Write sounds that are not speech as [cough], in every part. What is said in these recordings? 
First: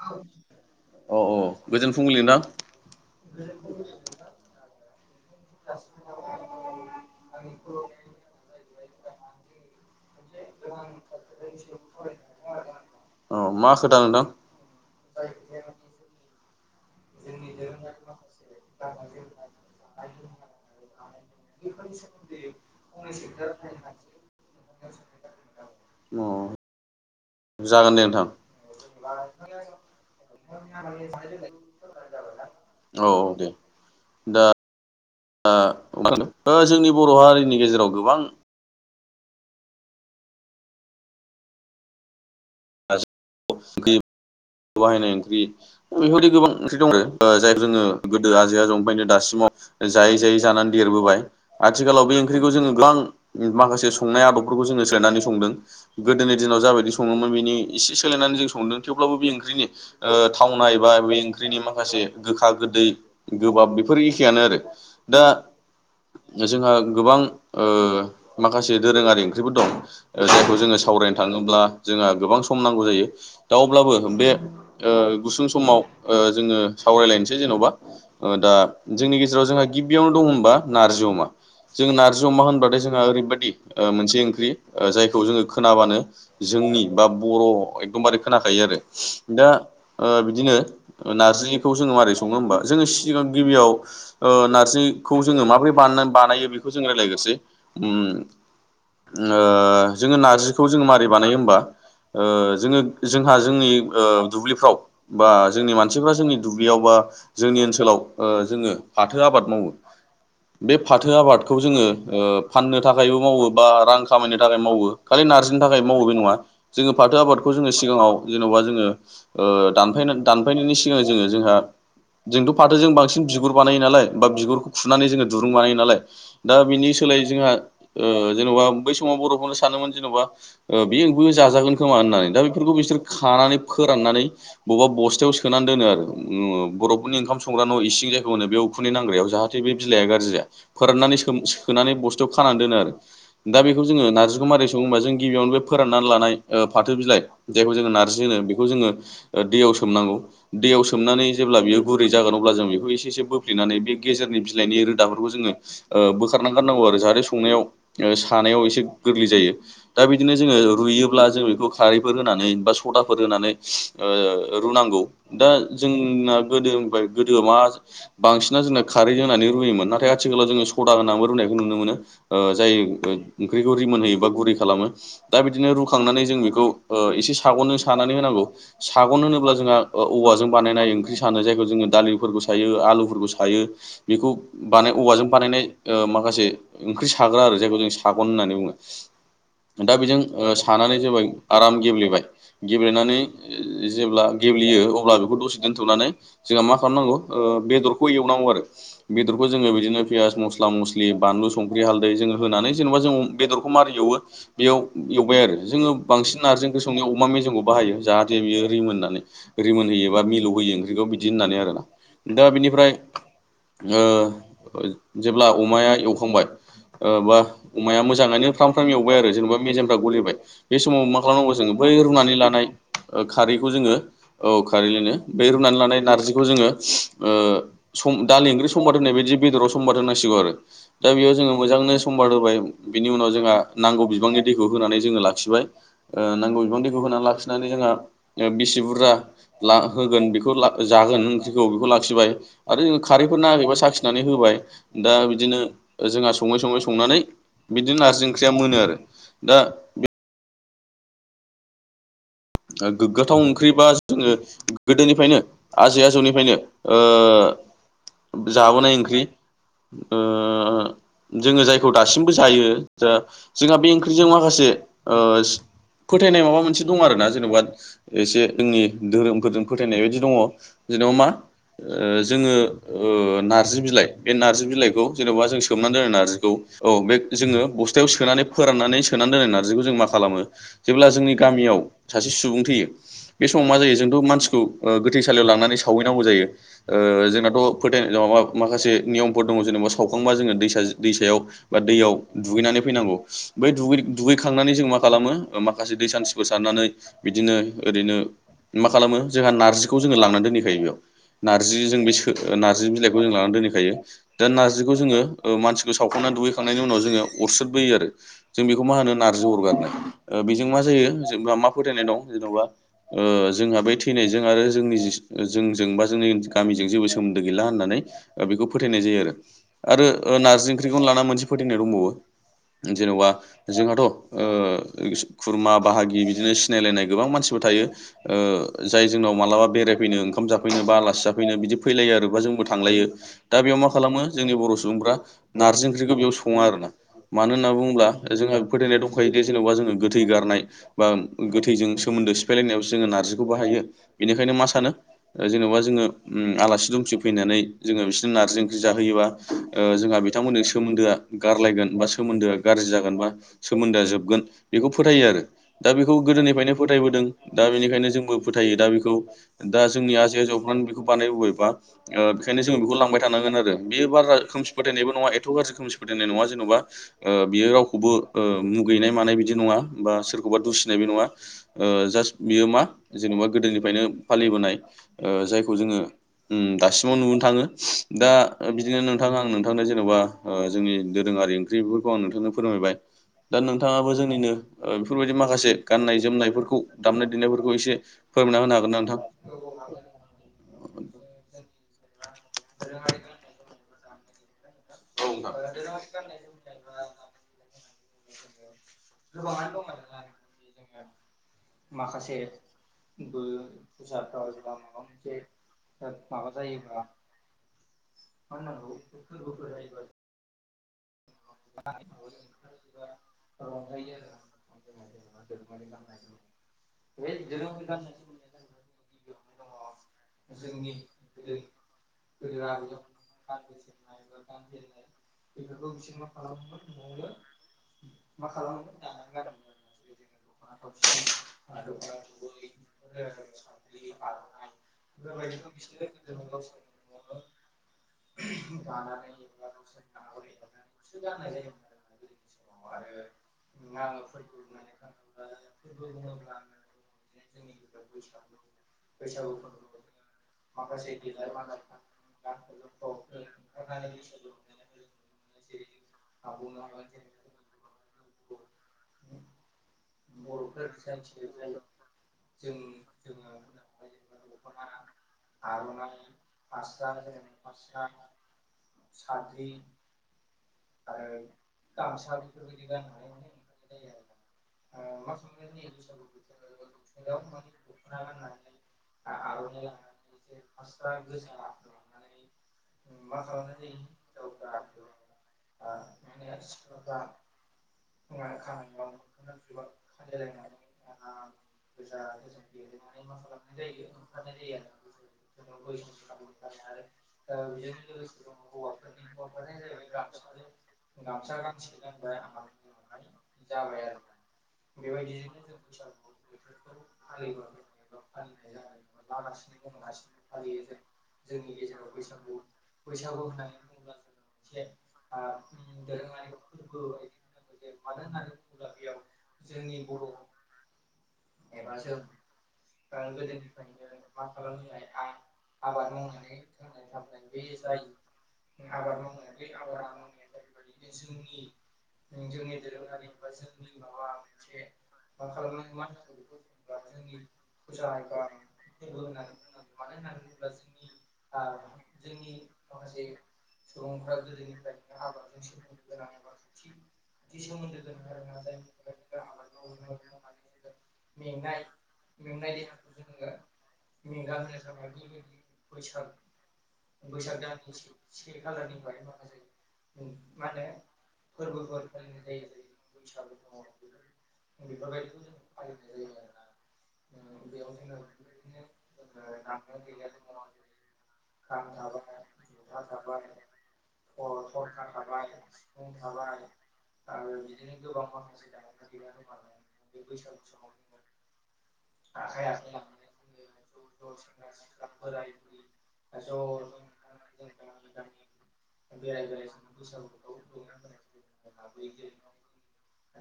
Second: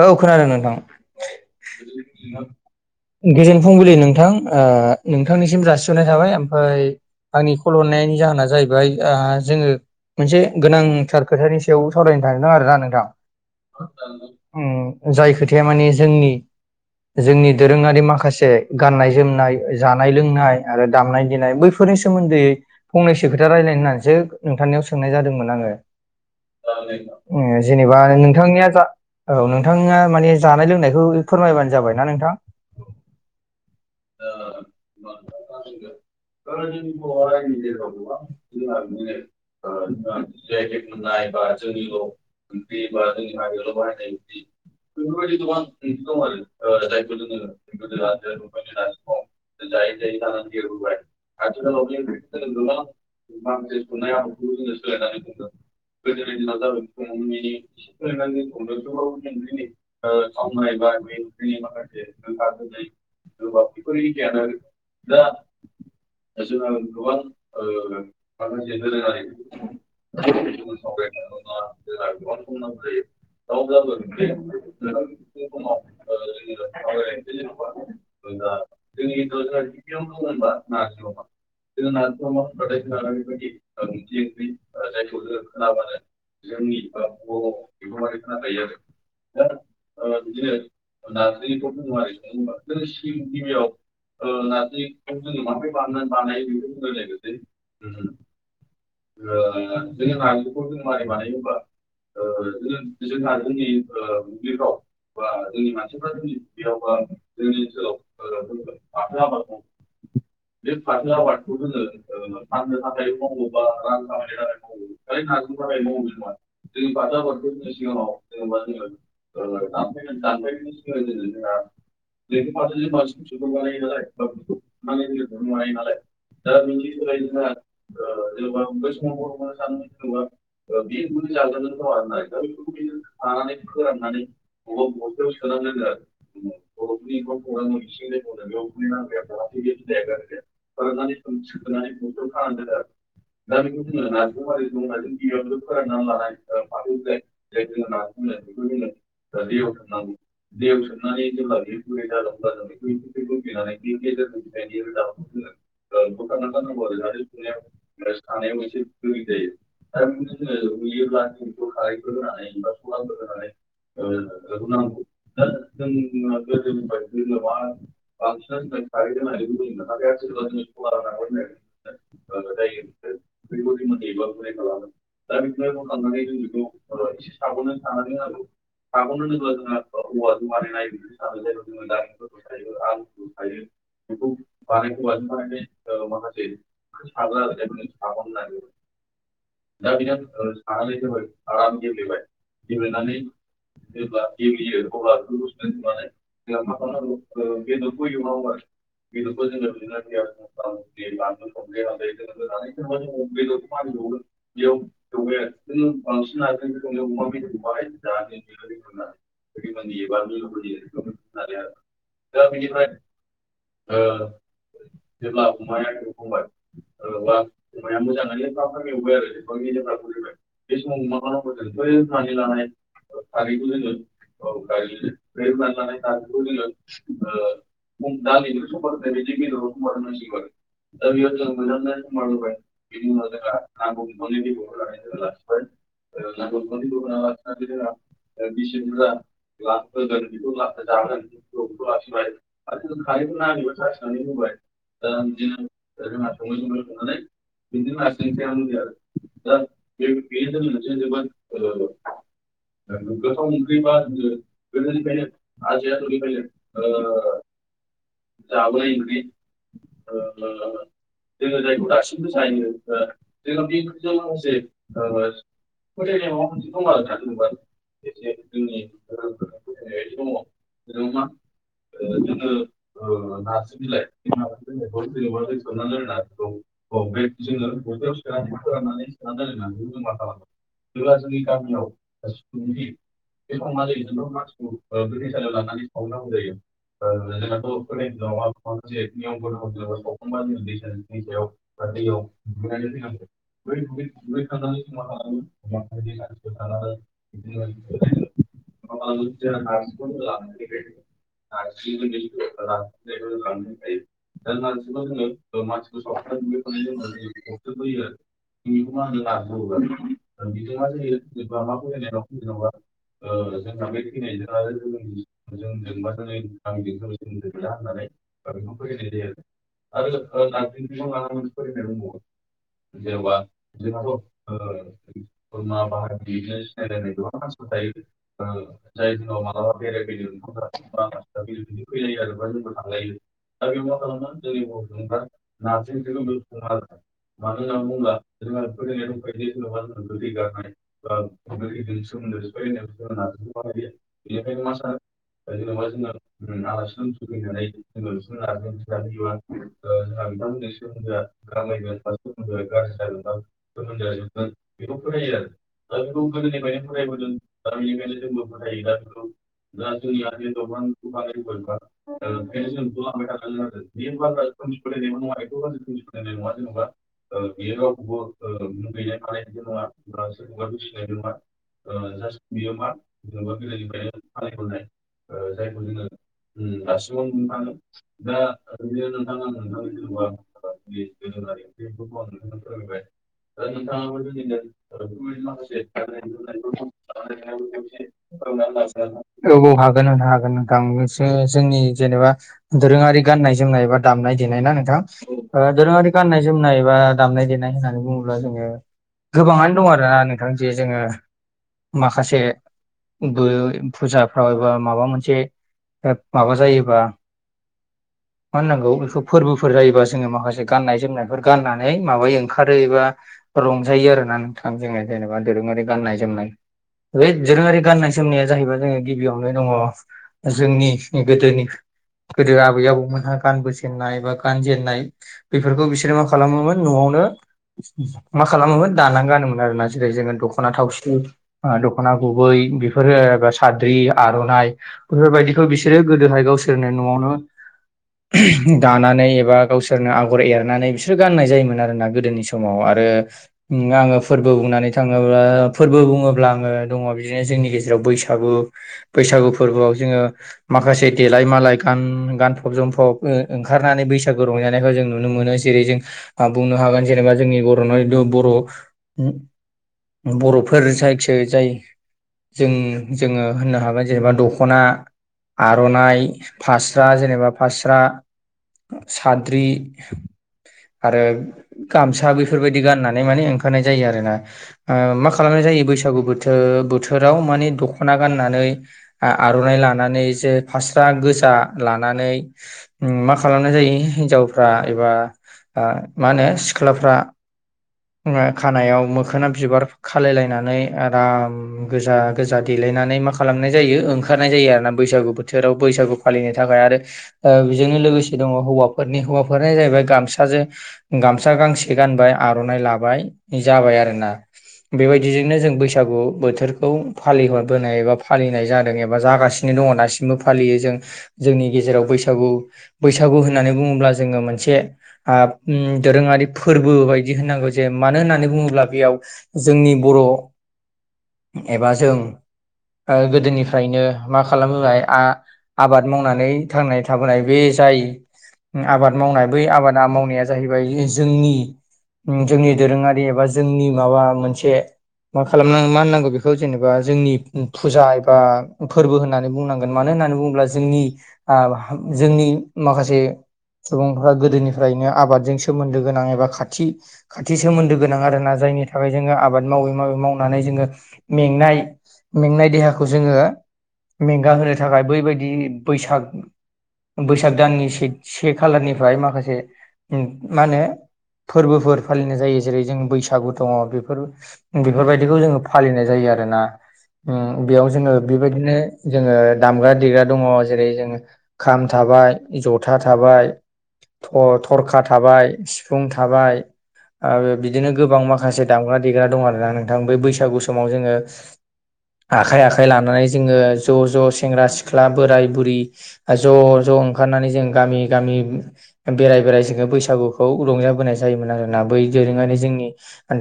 औ खोनादों नोंथां। औ गोजोन फुंबिलि नोंथां गोजोन फुंबिलि नोंथां ओ नोंथांनिसिम जासिहरनाय थाबाय ओमफ्राय, आंनिखौ कल हरनायनि जाहोना जाहैबाय दा जोङो मोनसे गोनांथार खोथानि सायाव सावरायनो थांनो आरोना नोंथां औ मा खोथा नोंथां उम जाय खोथाया माने जोंनि जोंनि दोरोङारि माखासे गाननाय जोमनाय जानाय लोंनाय आरो दामनाय देनाय बैफोर फोरनि सोमोन्दै फंनैसो खोथा रायलायनो होननानैसो नोंथांनियाव सोंनाय जादोंमोन आङो अ जागोन जेनेबा दे नोंथां नोंथांनिया जा औ नोंथाङा माने जानाय लोंनायखौ फोरमायबानो जाबायना नोंथां औ दे दा ओ मा होनो जोंनि बर' हारिनि गेजेराव गोबां जेकेट मोननाय बा जोंनिल' [unintelligible] बा ओंख्रि जोंनि बायनाय जि बाहायनाय ओंख्रि बेफोरबायदि गोबां ओंख्रि दङो जाय जोङो गोदो आजै आजौनिफ्रायनो दासिमाव जायै जायै जानानै देरबोबाय आथिखालाव बे ओंख्रिखौ जोङो गोबां माखासे संनाय आदब खौबो जोङो सोलायनानै संदों गोदोनि दिनाव जाबायदि सङोमोन बेनि एसे सोलायनानै जों संदों थेवब्लाबो बे ओं बिनि ओ थावनाय बा बे ओंख्रिनि माखासे गोखा गोदै गोबाब बेफोर एखेयानो आरो दा जोंहा गोबां ओ माखासे दोरोङारि ओंख्रिफोर दं जायखौ जोङो साव सावरायनो थाङोब्ला जोंहा गोबां सम नांगौ जायो दा अब्लाबो बे ओ गुसुं समाव ओ जोङो सावरायलायनोसै जेन'बा ओ दा जोंनि गेजेराव जोंहा गिबियावनो दं होनबा नारजि अमा जों नारजि अमा होनबाथाय जोंहा ओरैबायदि मोनसे ओंख्रि जायखौ जोङो खोनाबानो जों जोंनि बा बर' एकदमबारे खोनाखायो आरो दा बिदिनो नारजिखौ जोङो माबारै सङो होमबा जोङो सिगां गिबियाव ओ नारजिखौ जोङो माबोरै बा बानायो बेखौ जों रायज्लायग्रोनोसै [inaudible] ओ जोङो नारजिखौ जोङो मारै बानायो होमबा ओ जोङो जोंहा जोंनि ओ दुब्लिफ्राव बा जोंनि मानसिफ्रा जोंनि दुब्लियाव बा जोंनि ओनसोलाव ओ जोङो फाथो आबाद मावो बे फाथो आबादखौ जोङो ओ फाननो थाखायबो मावो बा रां खामायनो थाखाय मावो खालि नार्जिनि थाखाय मावो बे नङा जोङो फाथो आबादखौ जोङो सिगाङाव जेन'बा जोङो ओ दानफाय दानफायनायनि सिगां जोङो जोंहा जोंथ' फाथो जों बांसिन बिगुर बानायो नालाय बा बिगुरखौ खुरनानै जोङो दुरुं बानायो नालाय दा बिनि सोलाय जोंहा ओ जेन'बा बै समाव बर'फोरनो सानोमोन जेन'बा बेयोबो जाजागोन खोमा होननानै दा बेफोरखौ बिसोर खानानै फोराननानै बबावबा बस्थायाव सोनानै दोनो आरो बर'फोरनि ओंखाम संग्रा न' इसिं जायगायाव मोनो बेयाव उखुनदै नांग्रायाव जाहाथे बे बिलाइआ गाज्रि जाया फोराननानै सो सोनानै बस्थायाव खानानै दोनो आरो दा बेखौ जोङो नार्जिखौ मारै सङो होनबा जों गिबियावनो बे फोराननानै लानाय ओ फाथो बिलाइ जायखौ जोङो नारजि होनो बे खौ जोङो दैयाव सोमनांगौ दैयाव सोमनानै जेब्ला बियो गुरै जागोन अब्ला जों बेखौ एसे एसे बोप्ले नानै बे गेजेरनि बिलाइनि रोदाफोरखौ जोङो बोखारनानै गारनांगौ आरो जाहाथे संनायाव सानायाव एसे गोरलै जायो दा बिदिनो जोङो रुइयोब्ला जों बेखौ खारैफोर होनानै बा सदा फोर होनानै रुनांगौ दा जोंना गोदोनिफ्राय गोदोआव मा बांसिन जोंना खारै होनानै रुयोमोन नाथाय आथिखालाव जोङो सदा होनानैबो रुनायखौ नुनो मोनो जाय ओंख्रिखौ रिमोन होयोबा गुरै खालामो दा बिदिनो रुखांनानै जों बेखौ ओ एसे साग'नजों सा होनांगौ सागन होनोब्ला जोंहा औवाजों बानायनाय ओंख्रि सानो जायखौ जोङो दालिफोरखौ सायो आलुफोरखौ सायो बेखौ बानाय औवाजों बानायनाय माखासे ओंख्रि साग्रा आरो जायखौ जों सागन होननानै बुङो। दा बेजों सानानै जाबाय आराम गेब्लेबाय गेब्लेनानै जेब्ला गेब्लेयो अब्ला बेखौ दसे दोनथ'नानै जोंहा मा खालामनांगौ ओ बेदरखौ एवनांगौ बेदरखौ जों बिदिनो पियास मस्ला मस्लि बानलु संख्रि हालदै जों होनानै जेनेबा जों बेदरखौ मार एवो बेयाव एवबाय आरो जोंङो बांसिन नारजिखौ संनायाव अमा मेजमखौ बाहाय बाहायो जाहाथे बियो रिमोननानै रिमोन होयोबा मिलौ होयो ओंख्रिखौ बिदि होननानै आरोना। दा बिनिफ्राय ओ जेब्ला अमाया एवखांबाय ओ बा अमाया मोजाङैनो फ्राम फ्राम एवबाय आरो जेनेबा मेजेमफ्रा गलिबाय बे समाव मा खालामनांगौ जोंङो बै रुनानै लानाय [inaudible] ओ खारैखौ जोंङो औ खारैजोंनो बे रुनानै लानाय नारजिखौ जोंङो ओ स दालि ओंख्रि सबार होनाय बायदि बेदराव समबार होनांसिगौ आरो दा बेयाव जोंङो मोजांनो सबार होबाय। बिनि उनाव जोंहा नांगौ बिबांनि दैखौ होनानै जोंङो लाखिबाय ओ नांगौ बिबां दैखौ होनानै लाखि जोंहा बिसि बुरजा ला होगोन बेखौ जागोन ओंख्रिखौ बेखौ लाखिबाय। आरो जो खारैफोर नाङाखैबा साखिनानै होबाय दा बिदिनो जोंहा सङै सङै संनानै बिदिनो नार्जि ओंख्रिया मोनो आरो दा [inaudible] गोगाथाव ओंख्रिबा जोंङो गोदोनिफ्रायनो आजै आजौनिफ्रायनो ओ जाबोनाय ओंख्रि ओ जोंङो जायखौ दासिम जायो जोंहा बे ओंख्रिजों माखासे ओ फोथायनाय माबा मोनसे दं आरोना जेनेबा एसे जोंनि धोरोमफोरजों फोथायनाय बायदि दङ जेनेबा मा ओ जोंङो ओ नार्जि बिलाइ बे नार्जि बिलाइखौ जेनबा जों सोमनानै दोनो नार्जिखौ औ बे जोंङो बस्थायाव सोनानै फोराननानै सोनानै दोननाय नारजिखौ जों मा खालामो जेब्ला जोंनि गामियाव सासे सुबुं थैयो बे समाव मा जायो जोंथ मानसिखौ गोथैसालियाव लांनानै सावहैनांगौ जायो ओ जोंनाथ' फोथायनाय माखासे नेयमफोर दं जेनबा सावखांबा जोंङो दैसायाव जि दैसायाव दैयाव दुगैनानै फैनांगौ बै दुगैखांनानै जों मा खालामो माखासे दै सानथिफोर सारनानै बिदिनो ओरैनो मा खालामो जोंहा नारजिखौ जोंङो लांनानै दोनहैखायो बेयाव। नारजि जों बे नारजि बिलाइखौ जों लानानै दोनहैखायो दा नारजिखौ जोंङो मानसिखौ सावखांनानै दुगैखां नायनो उनाव जोंङो अरस्रोदबोयो आरो जों बेखौ मा होनो नारजि अरगारनाय बेजों मा जायो जेनबा मा मा फोथायनाय दं जेनबा ओ जोंहा बे थैनायजों आरो जोंनि जि जोंजोंबा जोंनि गामिजों जेबो सोमोन्दो गैला होननानै बेखौ फोथायनाय जायो आरो नारजि ओंख्रिखौ लाना मोनसे फो फोथायनाय दंबावो जेनेबा जोंहाथ' ओ खुरमा बाहागि बिदिनो सिनाय सिनायनायलाय गोबां मानसिफोर थायो ओ जाय जोंनाव मालाबा बेरायफैनो ओंखाम जाफैनो बा आलासि जाफैनो बिदि फैलायो आरो बा जोंबो थांलायो दा बेयाव मा खालामो जोंनि बर सुबुं फ्रा नारजि ओंख्रिखौ बेयाव सं मानो होनना बुङोब्ला जोंहा फोथायनाय दंखायोदि जेनेबा जोंङो गोथै गारनाय बा गोथैजों सोमोन्दो सिफायलायनायाव जोंङो नारजिखौ बाहायो बेनिखायनो मा सानो जेनबा जोंङो आलासि दुमसि फैनानै जोंङो बिसोरनो नारजि ओंख्रि जाहयोबा ओ जोंहा बिथांमोनजों सोमोन्दोआ गारलायगोन बा सोमोन्दोआ गारजि जागोनबा सोमोन्दोआ जोबगोन बेखौ फोथायो आरो दा बे गोदोनिफ्रायनो फोथायबोदों दा बेनिखायनो जोंबो फोथायो दा बेखौ दा जोंनि आजै आजौफ्रा बेखौ बा बानायनायबा ओ बेखायनो जोंङो बेखौ लांबाय थानांगोन आरो बेयो बारा खोमसि फोथायनायबो नङा एथगाज्रि खोमसि फोथाय नुबा ओ बियो रावखौबो ओ मुगैनाय मानाय बिदि नङा बा सोरखौबा दुसि बियो नङा ओ जास मा जेनेबा गोदोनिफ्रायनो फालिबोनाय जायखौ ओ जोंङो उम दासिमाव नुनो थाङो दा बिदिनो नोंथां नोंथांनो जेनेबा ओ नि दोरोङारि ओंख्रि बेफोरखौ आं नोंथांनो फोरमायबाय दा नोंथाङाबो जोंनिनो बेफोरबायदि माखासे गाननाय जोमनायफोरखौ दामनाय देनायफोरखौ एसे फोरमायना होनो हागोन ना नोंथां। नोंसो जोंनि जेनेबा दोरोङारि गाननाय जोमनाय एबा दामनाय देनाय ना नोंथां। ओ दोरोङारि नोंथां। गाननाय जोमनाय एबा दामनाय देनाय होननानै बुङोब्ला जोंङो गोबाङानो दं आरोना नोंथां जे जोंङो माखासे बो फुजाफ्राव एबा माबा मोनसे माबा जायोबा मा होननांगौ बेखौ फोरबोफोर जायोबा जोंङो माखासे गाननाय जोमनायफोर गाननानै माबायो ओंखारो एबा रंजायो आरोना नोंथां जोङो जेनेबा दोरों ङारि गाननाय जोमनाय बे दोरोङारि गाननाय जोमनाया जाहैबाय जोङो गिबियावनो दङ जोंनि गोदोनि गोदो आबै आबौमोनहा गानबोजेन्नाय बा गानजेन्नाय बेफोरखौ बिसोरो मा खालामोमोन न'आवनो मा खालामोमोन दाना गानोमोन आरो ना जेरै जोङो दख'ना थावसि दख'ना गुबै बेफोरो एबा साद्रि आर'नाइ बेफोरबायदिखौ बिसोरो गोदोहाय गावसोरनो न'आवनो दानानै एबा गावसोरनो आगर एरनानै बिसोर गाननाय जायोमोन आरोना गोदोनि समाव आरो आङो फोरबो बुंनानै थाङो उ फोरबो बुङोब्ला आङो दङ बिदिनो जोंनि गेजेराव बैसागु बैसागु फोरबोआव जोङो माखासे देलाय मालाय गान गानफब जोमफब ओंखारनानै बैसा गु रंजानायखौ जों नुनो मोनो जेरै जों बुंनो हागोन जेनेबा जोंनि बर' बर' बर'फोर जायखि जाय जों जोङो होननो हागोन जेनेबा दख'ना आर'नाइ फास्रा जेनेबा फास्रा साद्रि [unintelligible] आरो गामसा बेफोरबायदि गाननानै माने ओंखारनाय जायो आरो ना मा खालामनाय जायो बैसागु बोथोर बोथोराव माने दखना गाननानै आर'नाइ लानानै जेफा स्रा गोजा लानानै उ माखासे खालामनाय जायो हिनजावफ्रा एबा मा होनो सिख्लाफ्रा खानायाव मोखोना बिबार खालायलायनानै आराम गोजा गोजा देलायनानै माने मा खालामनाय जायो ओंखारनाय जायो आरोना बैसागु बोथोराव बैसागु फालिनो थाखाय आरो बिजोंनो लो गोसे दङ हौवाफोरनि हौवाफोरना जाहैबाय गामसाजों गामसा गांसे गानबाय आरो लाबाय जाबाय आरोना बेबायदिजोंनो जों बैसागु बोथोरखौ फालिहरो फालिनाय एबा फालिनाय जादों एबा जागासिनो दङ दासिमबो फालियो जों जोंनि गेजेराव बैसागु बैसागु होननानै बुङोब्ला जोङो मोनसे दोरोङारि फोरबो बायदि नागौ जे मानो होननानै बुङोब्ला बेयाव जोंनि बर' एबा जों गोदोनिफ्रायनो मा खालामोबाय आ आबाद मावनानै थांनाय थाबोनाय बे जाय आबाद मावनाय बै आबादा मावनाया जाहैबाय जोंनि जोंनि दोरोङारि एबा जोंनि माबा मोनसे मा खालामना मा होननांगौ बेखौ जेनेबा जोंनि फुजा एबा फोरबो होननानै बुंनांगोन मानो होन होननानै बुङोब्ला जोंनि जोंनि माखासे सुबुंफ्रा गोदोनिफ्रायनो आबादजों सोमोन्दो गोनां एबा खाथि खाथि सोमोन्दो गोनां आरोना जायनि थाखाय जोङो आबाद मावै मावै मावनानै जोङो मेंनाय मेंनाय देहाखौ जोङो मेंगाहोनो थाखाय बैबायदि बैसागु बैसाग दाननि सेख से खालारनिफ्राय माखासे मा होनो फोरबो फोरोर फालिनाय जायो जेरै जों बैसागु दङ बेफोर बेफोरबायदिखौ जोङो फालिनाय जायो आरो ना बेयाव जोङो बेबायदिनो जोङो दामग्रा देग्रा दङ जेरै जोङो खाम थाम थाबाय जथा थाबाय थ थरखा थाबाय सिफुं थाबाय आरो बिदिनो गोबां माखासे दामग्रा देग्रा दं आरोना नोंथां बै बैसागु समाव जोङो आखाइ आखाइ लानानै जोङो ज' ज' सेंग्रा सिख्ला बोराय बुरि ज' ज' ओंखारनानै जों गामि गामि बेराय बेराय जोङो बैसागुखौ रंजाबोनाय जायोमोन आरो बै दोरोङारि जोंनि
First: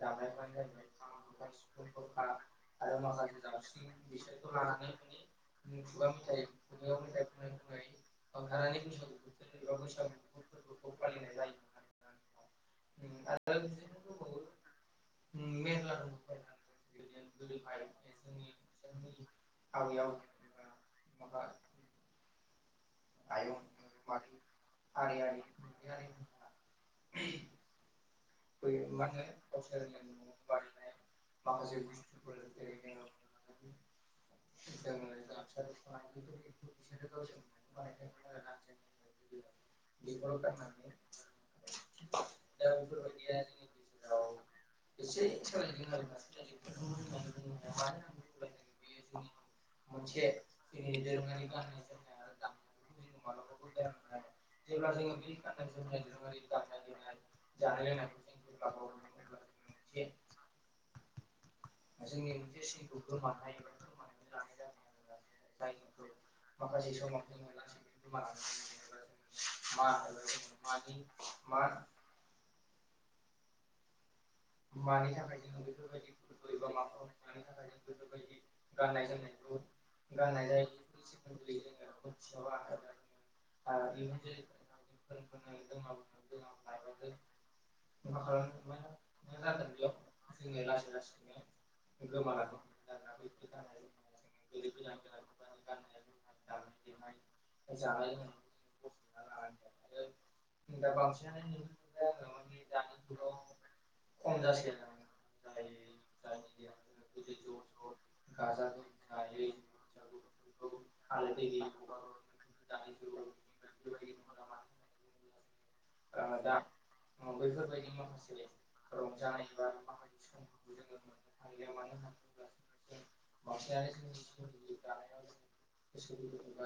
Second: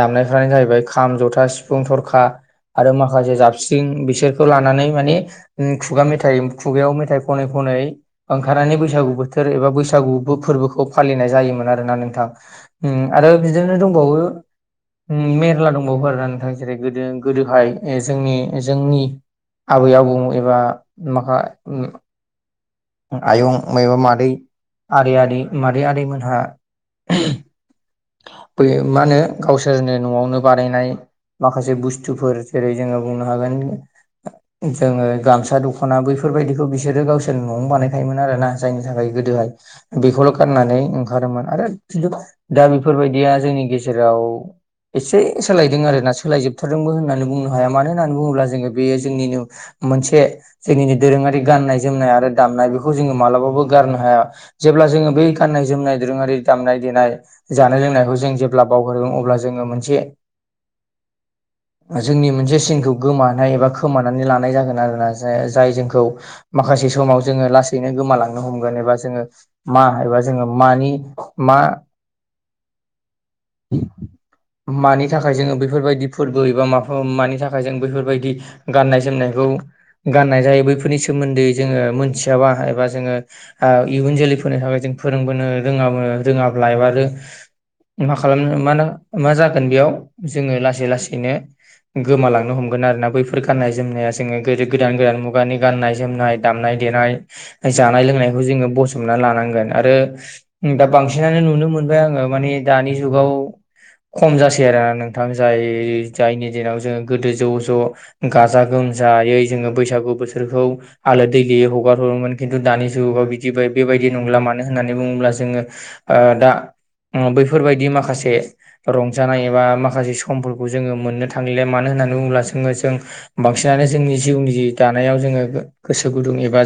दामनायफ्रानो जाहैबाय खाम जथा सिफुं थरखा आरो माखासे जाबस्रिं बिसोरखौ लानानै माने खुगा मेथाइ खुगायाव मेथाइ खनै खनै ओंखारनानै बैसागु बोथोर एबा बैसागु फोरबोखौ फालिनाय जायोमोन आरोना नोंथां आरो बिदिनो दंबावो मेरला दंबावो आरोना नोंथां जेरै गोदो गोदोहाय जोंनि जोंनि आबै आबौ एबा माखा आयं एबा मादै आदै आदै मादै आदैमोनहा बे मा होनो गावसोरनि न'आवनो बानायनाय माखासे बुस्थुफोर जेरै जोङो बुंनो हागोन जोङो गामसा दख'ना बैफोरबायदिखौ बिसोरो गावसोर न'आवनो बानायखायोमोन आरोना जायनि थाखाय गोदोहाय बेखौल' गाननानै ओंखारोमोन। आरो दा बेफोर बादिया जोंनि गेजेराव एसे सोलायदों आरोना। सोलायजोबथारदोंबो होननानै बुंनो हाया मानो होननानै बुङोब्ला जोङो बेयो जोंनिनो मोनसे जोंनि दोरोङारि गाननाय जोमनाय आरो दामनाय बेखौ जोङो मालाबाबो गारनो हाया। जे अब्ला जोङो बै गाननाय जोमनाय दोरोङारि दामनाय देनाय जानाय लोंनायखौ जों जेब्ला बावगारदों अब्ला जोङो मोनसे जोंनि मोनसे सिनखौ गोमानाय एबा खोमानानै लानाय जागोन आरोना। जाय जोंखौ माखासे समाव जोङो लासैनो गोमालांनो हमगोन एबा जोङो मा एबा जोङो मानि मा [inaudible] [inaudible] नि थाखाय जोङो बेफोरबायदि फोरबो एबा मा मानि थाखाय जों बेफोरबायदि गाननाय जोमनाय खौ गानाय जायो बैफोरनि सोमोन्दै जोङो मोनथिया एबा जोङो इयुन जोलै फोरनो जों फोरोंबोनो रोङाबो रोङाब्ला एबा मा खालामनो मानो मा जागोन बेयाव जोङो लासै लासैनो गोमालांनो हमगोन आरोना बैफोर गाननाय जोमनाया। जोङो गोदो गोदान गोदान मुगानि गाननाय जोमनाय दामनाय देनाय जानाय लोंनायखौ जोङो बसबना लानांगोन। आरो दा बांसिनानो नुनो मोन ओमफ्राय आङो माने दानि जुगाव खम जासै आरोना नोंथां जाय जायनि दिनाव जोङो गोदो ज' ज' गाजा गोमजायै जोङो बैसागु बोथोरखौ आलो दैलियै हगार हरोमोन। खिन्थु दानि जुगाव बिदि बेबायदि नंला मानो होननानै बुङोब्ला जोङो ओ दा बैफोरबायदि माखासे रंजानाय एबा माखासे समफोरखौ जोङो मोननो थांलााय मानो होननानै बुङोब्ला जोङो जों बांसिन नानो जोंनि जिउनि दानायाव जोङो गोसो गुदुं एबा जों